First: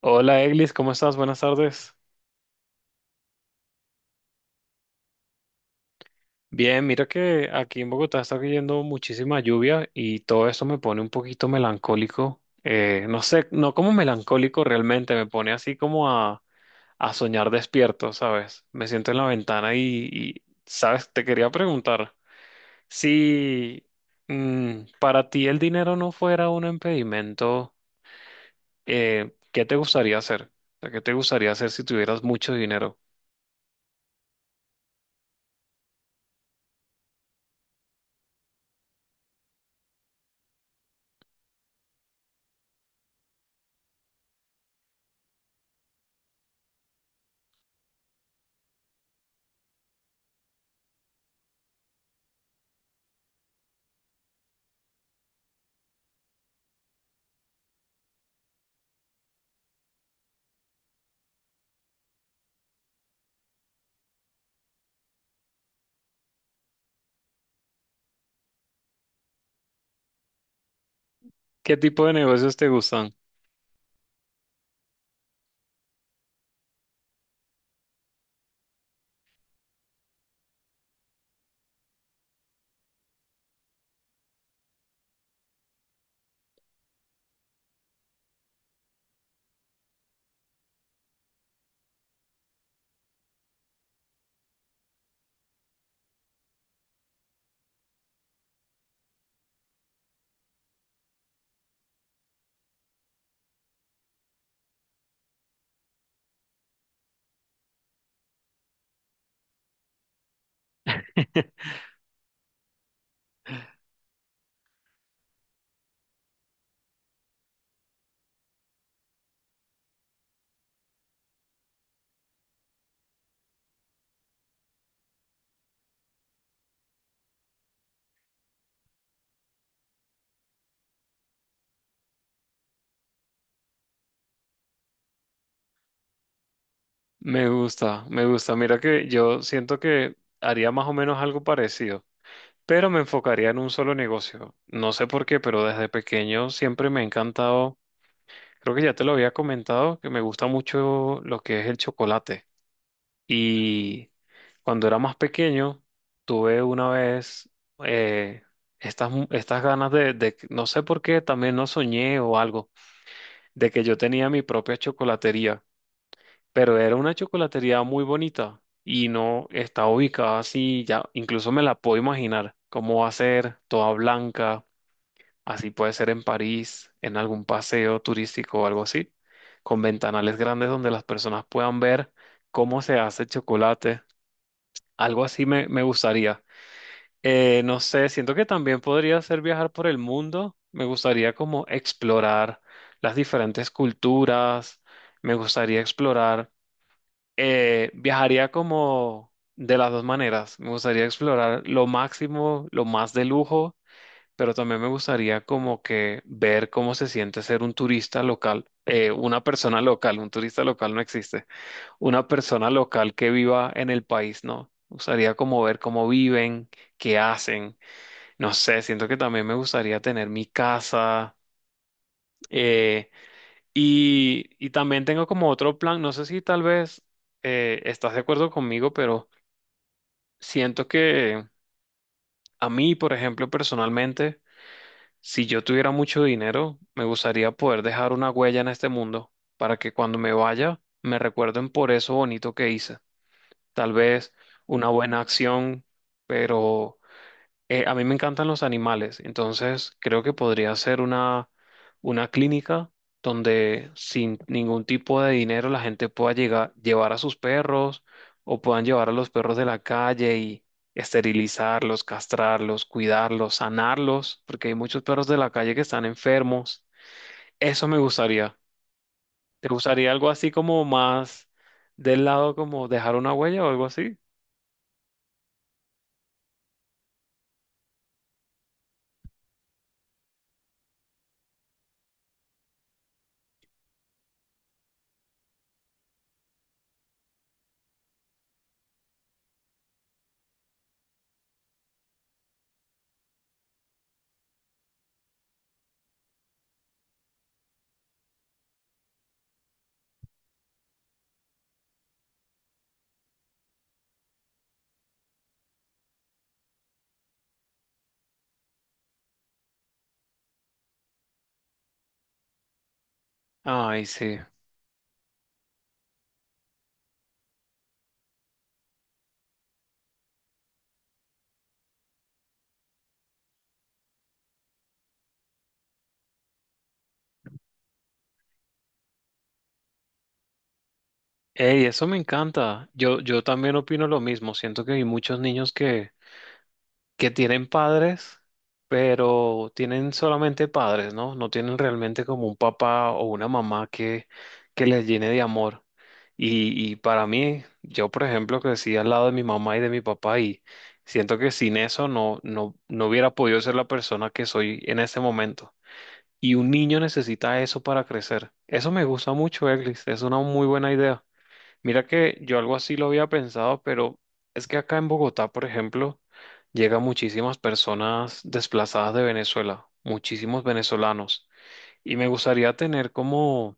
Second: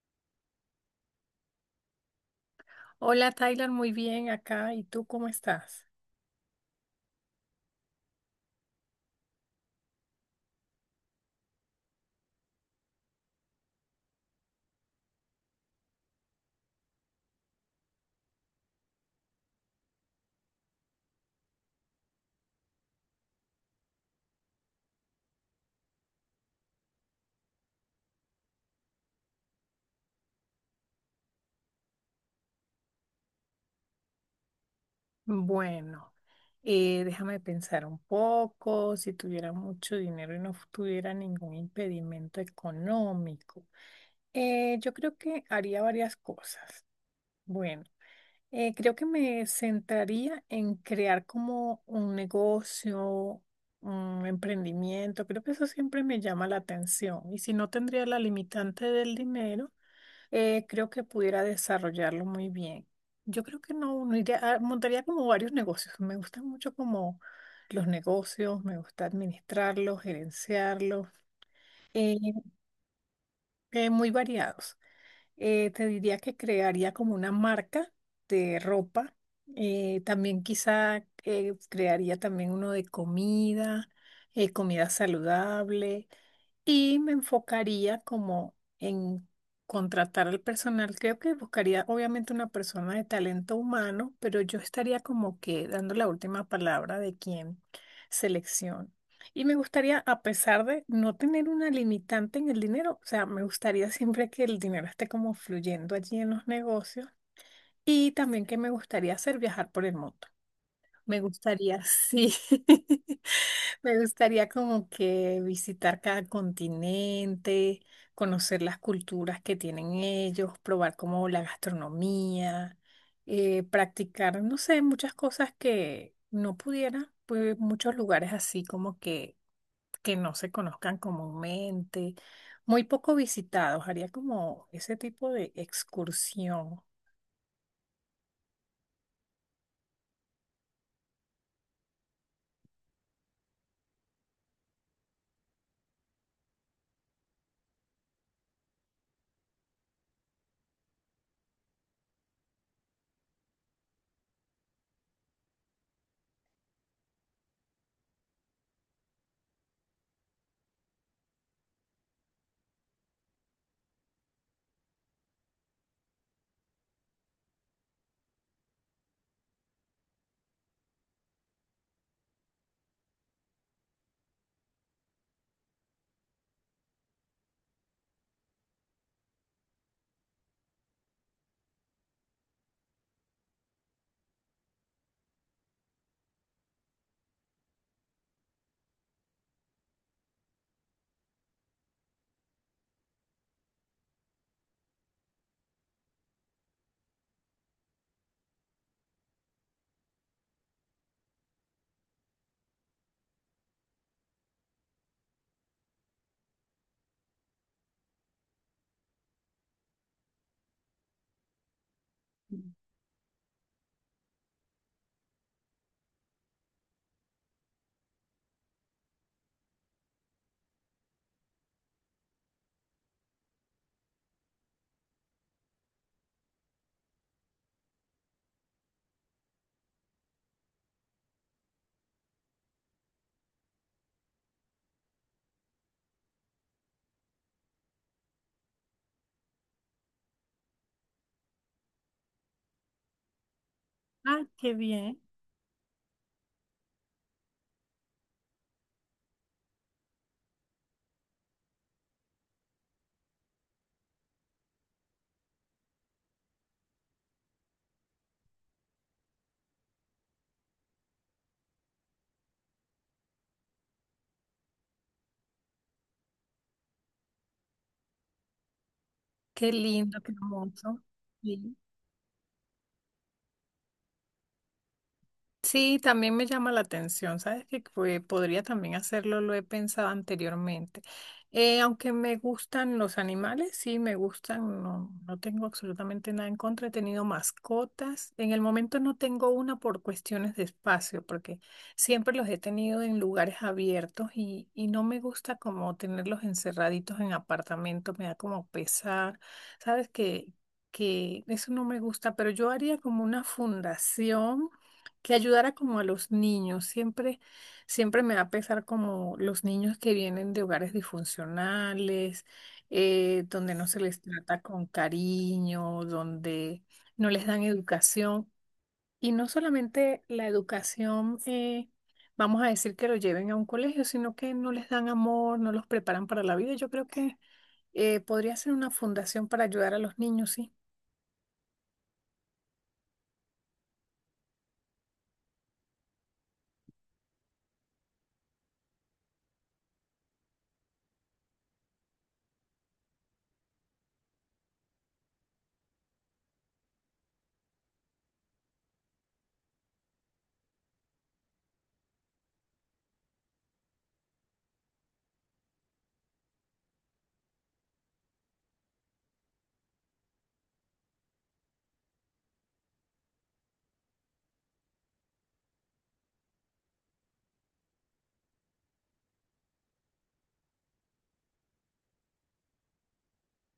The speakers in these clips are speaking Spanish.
Hola Eglis, ¿cómo estás? Buenas tardes. Hola Tyler, muy bien acá. ¿Y tú cómo estás? Bien, mira que aquí en Bogotá está cayendo muchísima lluvia y todo eso me pone un poquito melancólico. No sé, no como melancólico realmente, me pone así como a soñar despierto, ¿sabes? Me siento en la ventana y, ¿sabes? Te quería preguntar si para ti el dinero no fuera un impedimento, ¿qué te gustaría hacer? O sea, ¿qué te gustaría hacer si tuvieras mucho dinero? Bueno, déjame pensar un poco. Si tuviera mucho dinero y no tuviera ningún impedimento económico, yo creo que haría varias cosas. Bueno, creo que me centraría en crear como un negocio, un emprendimiento. Creo que eso siempre me llama la atención. Y si no tendría la limitante del dinero, creo que pudiera desarrollarlo muy bien. Yo creo que no iría, ah, montaría como varios negocios. Me gustan mucho como los negocios, me gusta administrarlos, gerenciarlos, ¿Qué tipo de eh, negocios te gustan? Muy variados. Te diría que crearía como una marca de ropa. También quizá crearía también uno de comida, comida saludable, y me enfocaría como en contratar al personal. Creo que buscaría obviamente una persona de talento humano, pero yo estaría como que dando la última palabra de quién selección. Y me gustaría, a pesar de no tener una limitante en el dinero, o sea, me gustaría siempre que el dinero esté como fluyendo allí en los negocios. Y también que me gustaría hacer viajar por el mundo. Me gustaría, sí. Me gustaría como que visitar cada continente, conocer las culturas que tienen ellos, probar como la gastronomía, practicar, no sé, muchas cosas que no pudiera, pues muchos lugares así como que no se conozcan comúnmente, muy poco visitados. Haría como ese tipo de excursión. Me gusta, me gusta. Mira que yo siento que haría más o menos algo parecido, pero me enfocaría en un solo negocio. No sé por qué, pero desde pequeño siempre me ha encantado, creo que ya te lo había comentado, que me gusta mucho lo que es el chocolate. Y cuando era más pequeño, tuve una vez eh, estas ganas de no sé por qué, también no soñé o algo, de que yo tenía mi propia chocolatería, pero era una chocolatería muy bonita y no está ubicada así, ya incluso me la puedo imaginar cómo va a ser, toda blanca, así puede ser en París, en algún paseo turístico o algo así, con ventanales grandes donde las personas puedan ver cómo se hace el chocolate, algo así me gustaría. No sé, siento que también podría ser viajar por el mundo, me gustaría como explorar las diferentes culturas, me gustaría explorar viajaría como de las dos maneras. Me gustaría explorar lo máximo, lo más de lujo, pero también me gustaría como que ver cómo se siente ser un turista local. Eh, una persona local, un turista local no existe, una persona local que viva en el país, ¿no? Me gustaría como ver cómo viven, qué hacen, no sé, siento que también me gustaría tener mi casa. eh, y también tengo como otro plan, no sé si tal vez estás de acuerdo conmigo, pero… Siento que a mí, por ejemplo, personalmente, si yo tuviera mucho dinero, me gustaría poder dejar una huella en este mundo para que cuando me vaya me recuerden por eso bonito que hice. Tal vez Ah, qué una bien, buena acción, pero a mí me encantan los animales, entonces creo que podría ser una clínica donde sin ningún tipo de dinero la gente pueda llegar, llevar a sus perros o puedan llevar a los perros de la calle y esterilizarlos, castrarlos, cuidarlos, sanarlos, porque hay muchos perros de la calle que están enfermos. Eso me gustaría. ¿Te qué gustaría lindo, algo qué así como hermoso. más Sí. del lado como dejar una huella o algo así? Sí, también me llama la atención, ¿sabes? Que pues, podría también hacerlo, lo he pensado anteriormente. Aunque me gustan los animales, sí, me gustan, no, no tengo absolutamente nada en contra, he tenido mascotas. En el momento no tengo una por cuestiones de espacio, porque siempre los he tenido en lugares abiertos y no me gusta como tenerlos encerraditos en apartamentos, me da como pesar, ¿sabes? Que eso no me gusta, pero yo haría como una fundación que ayudara como a los niños. Siempre, siempre me va a pesar como los niños que vienen de hogares disfuncionales, donde no se Ay, les sí. trata con cariño, donde no les dan educación. Y no solamente la educación, vamos a decir que lo lleven a un colegio, sino que no les dan amor, no los preparan para la vida. Yo creo que podría ser una fundación para ayudar a los niños, sí, Ey, eso me encanta. Yo también opino lo mismo. Siento que hay muchos niños que tienen padres, pero tienen solamente padres, ¿no? No tienen realmente como un papá o una mamá que les llene de amor. Y para mí, yo por ejemplo crecí al lado de mi mamá y de mi papá y siento que sin eso no hubiera podido ser la persona que soy en este momento. Y un niño necesita eso para crecer. Eso me gusta mucho, Eglis. Es una muy buena idea. Mira que yo algo así lo había pensado, pero es que acá en Bogotá, por ejemplo, llegan muchísimas personas desplazadas de Venezuela, muchísimos venezolanos, y me gustaría tener como,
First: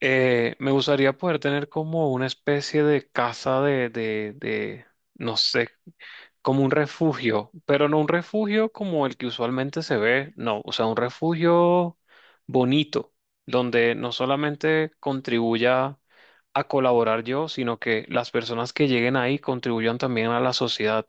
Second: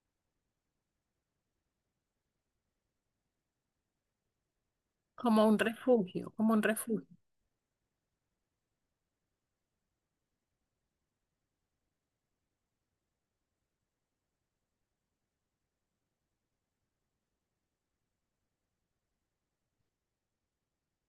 me gustaría poder tener como una especie de casa no como un sé, refugio, como un como un refugio. refugio, pero no un refugio como el que usualmente se ve, no, o sea, un refugio bonito, donde no solamente contribuya a colaborar yo, sino que las personas que lleguen ahí contribuyan también a la sociedad.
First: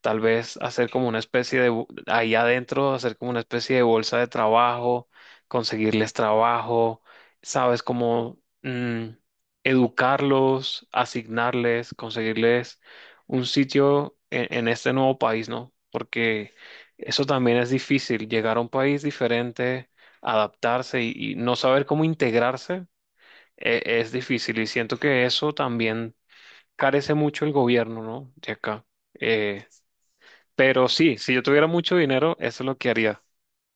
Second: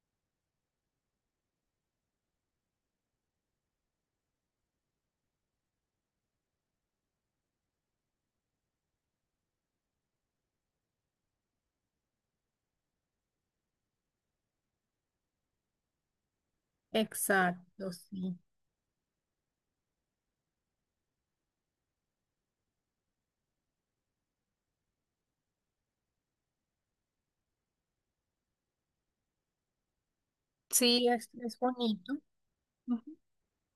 Tal vez hacer como una especie de ahí adentro, hacer como una especie de bolsa de trabajo, conseguirles trabajo, sabes, educarlos, asignarles, conseguirles un sitio en este nuevo país, ¿no? Porque eso también es Exacto, difícil, sí. llegar a un país diferente, adaptarse y no saber cómo integrarse es difícil. Y siento que eso también carece mucho el gobierno, ¿no? De acá. Eh, pero Sí, sí, si yo es tuviera mucho bonito. dinero, eso es lo que Ujú. haría.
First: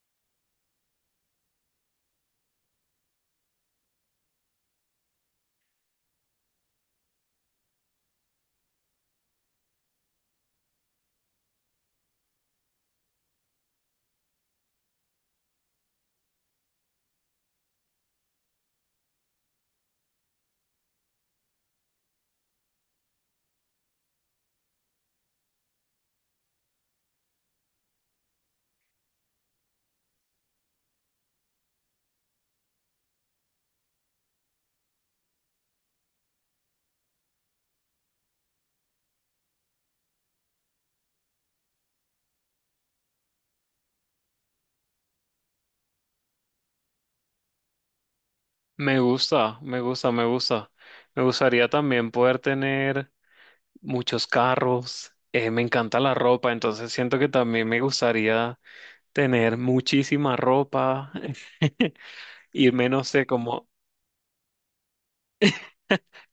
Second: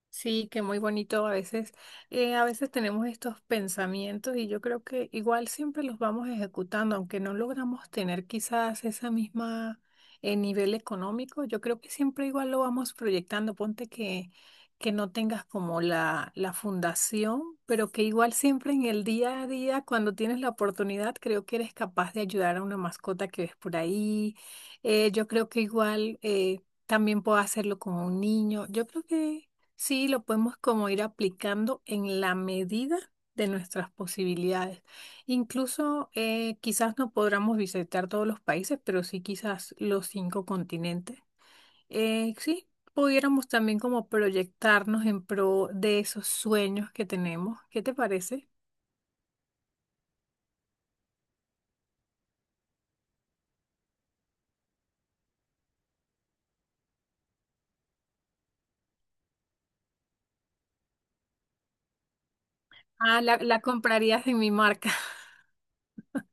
Sí, que muy bonito a veces. A veces tenemos estos pensamientos y yo creo que igual siempre los vamos ejecutando, aunque no logramos tener quizás esa misma nivel económico, yo creo que siempre igual lo vamos proyectando. Ponte que no tengas como la fundación, pero que igual siempre en el día a día, cuando tienes la oportunidad, creo que eres capaz de ayudar a una mascota que ves por ahí. Yo creo que igual también puedo hacerlo con un niño. Yo creo que… Sí, lo podemos como ir aplicando en la medida de nuestras posibilidades. Incluso quizás no podamos visitar todos los países, pero sí quizás los 5 continentes. Sí, pudiéramos también como proyectarnos en pro de esos sueños que tenemos. ¿Qué te parece? Me gusta, me gusta, me gusta. Me gustaría también poder tener muchos carros. Me encanta la ropa, entonces siento que también me gustaría tener muchísima ropa, irme, no Ah, sé, la como comprarías en mi marca.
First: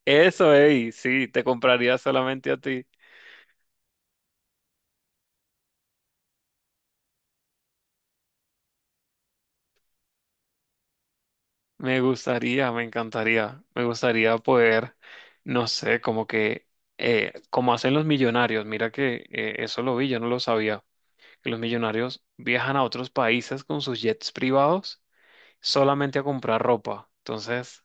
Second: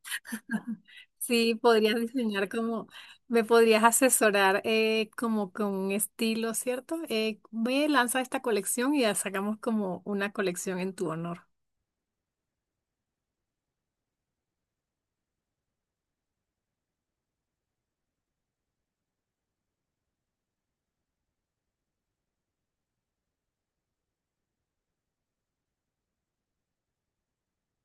eso, ey, sí, te Sí, podrías compraría diseñar solamente a ti. como, me podrías asesorar como con un estilo, ¿cierto? Ve, lanza esta colección y ya sacamos como una colección en tu honor. Me gustaría, me encantaría, me gustaría poder, no sé, como que, como hacen los millonarios, mira que eso lo vi, yo no lo sabía, que los millonarios viajan a otros países con sus jets privados solamente a comprar ropa. Entonces,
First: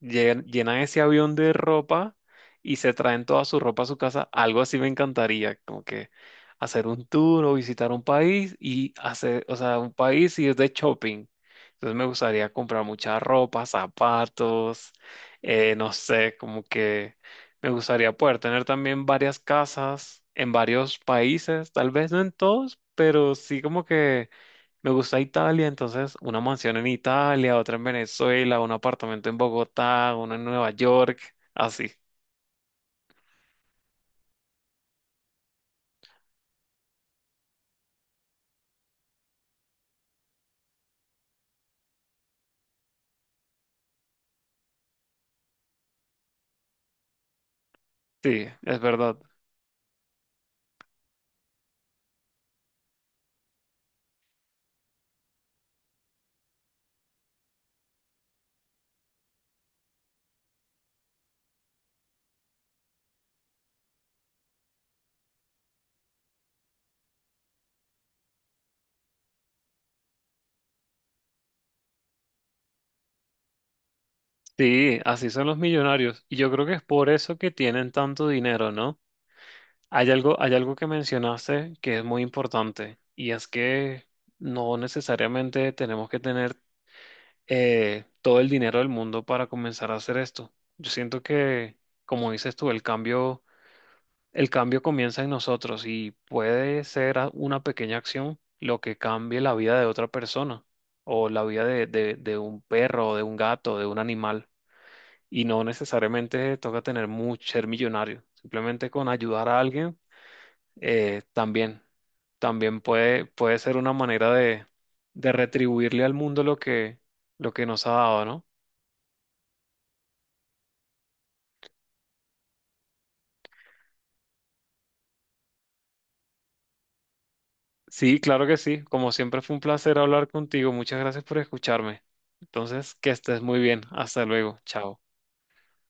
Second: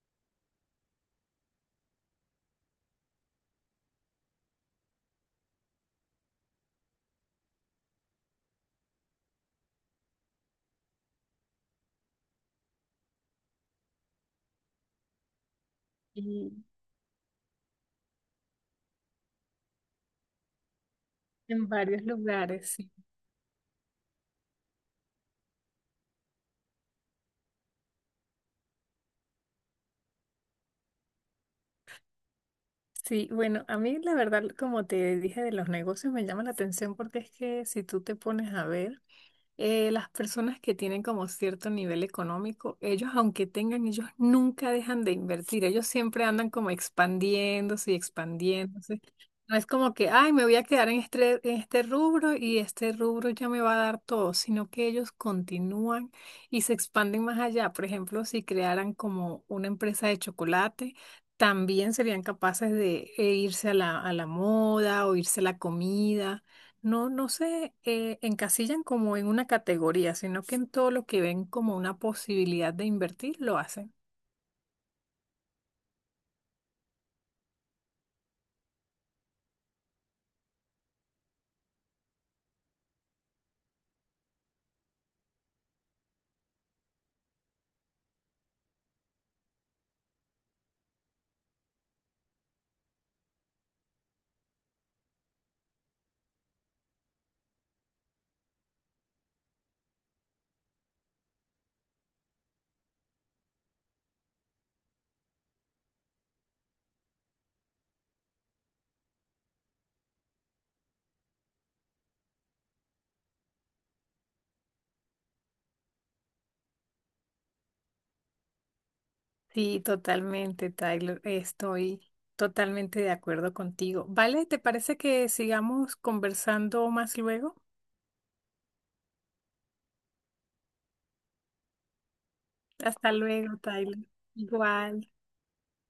Llenan ese avión de ropa y se traen toda su ropa a su casa. Algo así me encantaría, como que hacer un tour o visitar un país y hacer, o sea, un país y es de shopping. Entonces me gustaría comprar mucha ropa, zapatos, no sé, Y como que me gustaría poder tener también varias casas en varios en países, tal varios vez no en lugares, todos, sí. pero sí como que me gusta Italia, entonces una mansión en Italia, otra en Venezuela, un apartamento en Bogotá, uno en Nueva York, así. Sí, bueno, a mí la verdad, como te dije de los negocios, me llama la atención porque es que si tú te pones a ver, las personas que tienen como cierto nivel económico, ellos aunque tengan, ellos nunca dejan de invertir, ellos siempre andan como expandiéndose y Sí, es expandiéndose. verdad. No es como que, ay, me voy a quedar en este rubro y este rubro ya me va a dar todo, sino que ellos continúan y se expanden más allá. Por ejemplo, si crearan como una empresa de chocolate, también serían capaces de irse a a la moda o irse a la comida. No se encasillan como en una categoría, sino que en todo lo que ven como una posibilidad de invertir, lo hacen. Sí, así son los millonarios. Y yo creo que es por eso que tienen tanto dinero, ¿no? Hay algo que mencionaste que es muy importante, y es que no necesariamente tenemos que tener todo el dinero del mundo para comenzar a hacer esto. Yo siento que, como dices tú, el cambio comienza en nosotros y puede ser una pequeña acción lo que cambie la vida de otra persona o la vida de un perro, de un gato, de un animal. Y no necesariamente toca tener mucho, ser millonario. Simplemente con ayudar a alguien, también, también puede, puede ser una manera de retribuirle al mundo lo que nos ha dado, ¿no? Sí, totalmente, Tyler. Estoy totalmente de acuerdo contigo. Vale, ¿te parece que sigamos conversando más luego? Sí, claro que sí. Como siempre fue un placer hablar contigo. Muchas gracias por escucharme. Entonces, que Hasta estés luego, muy bien. Tyler. Hasta luego. Chao. Igual.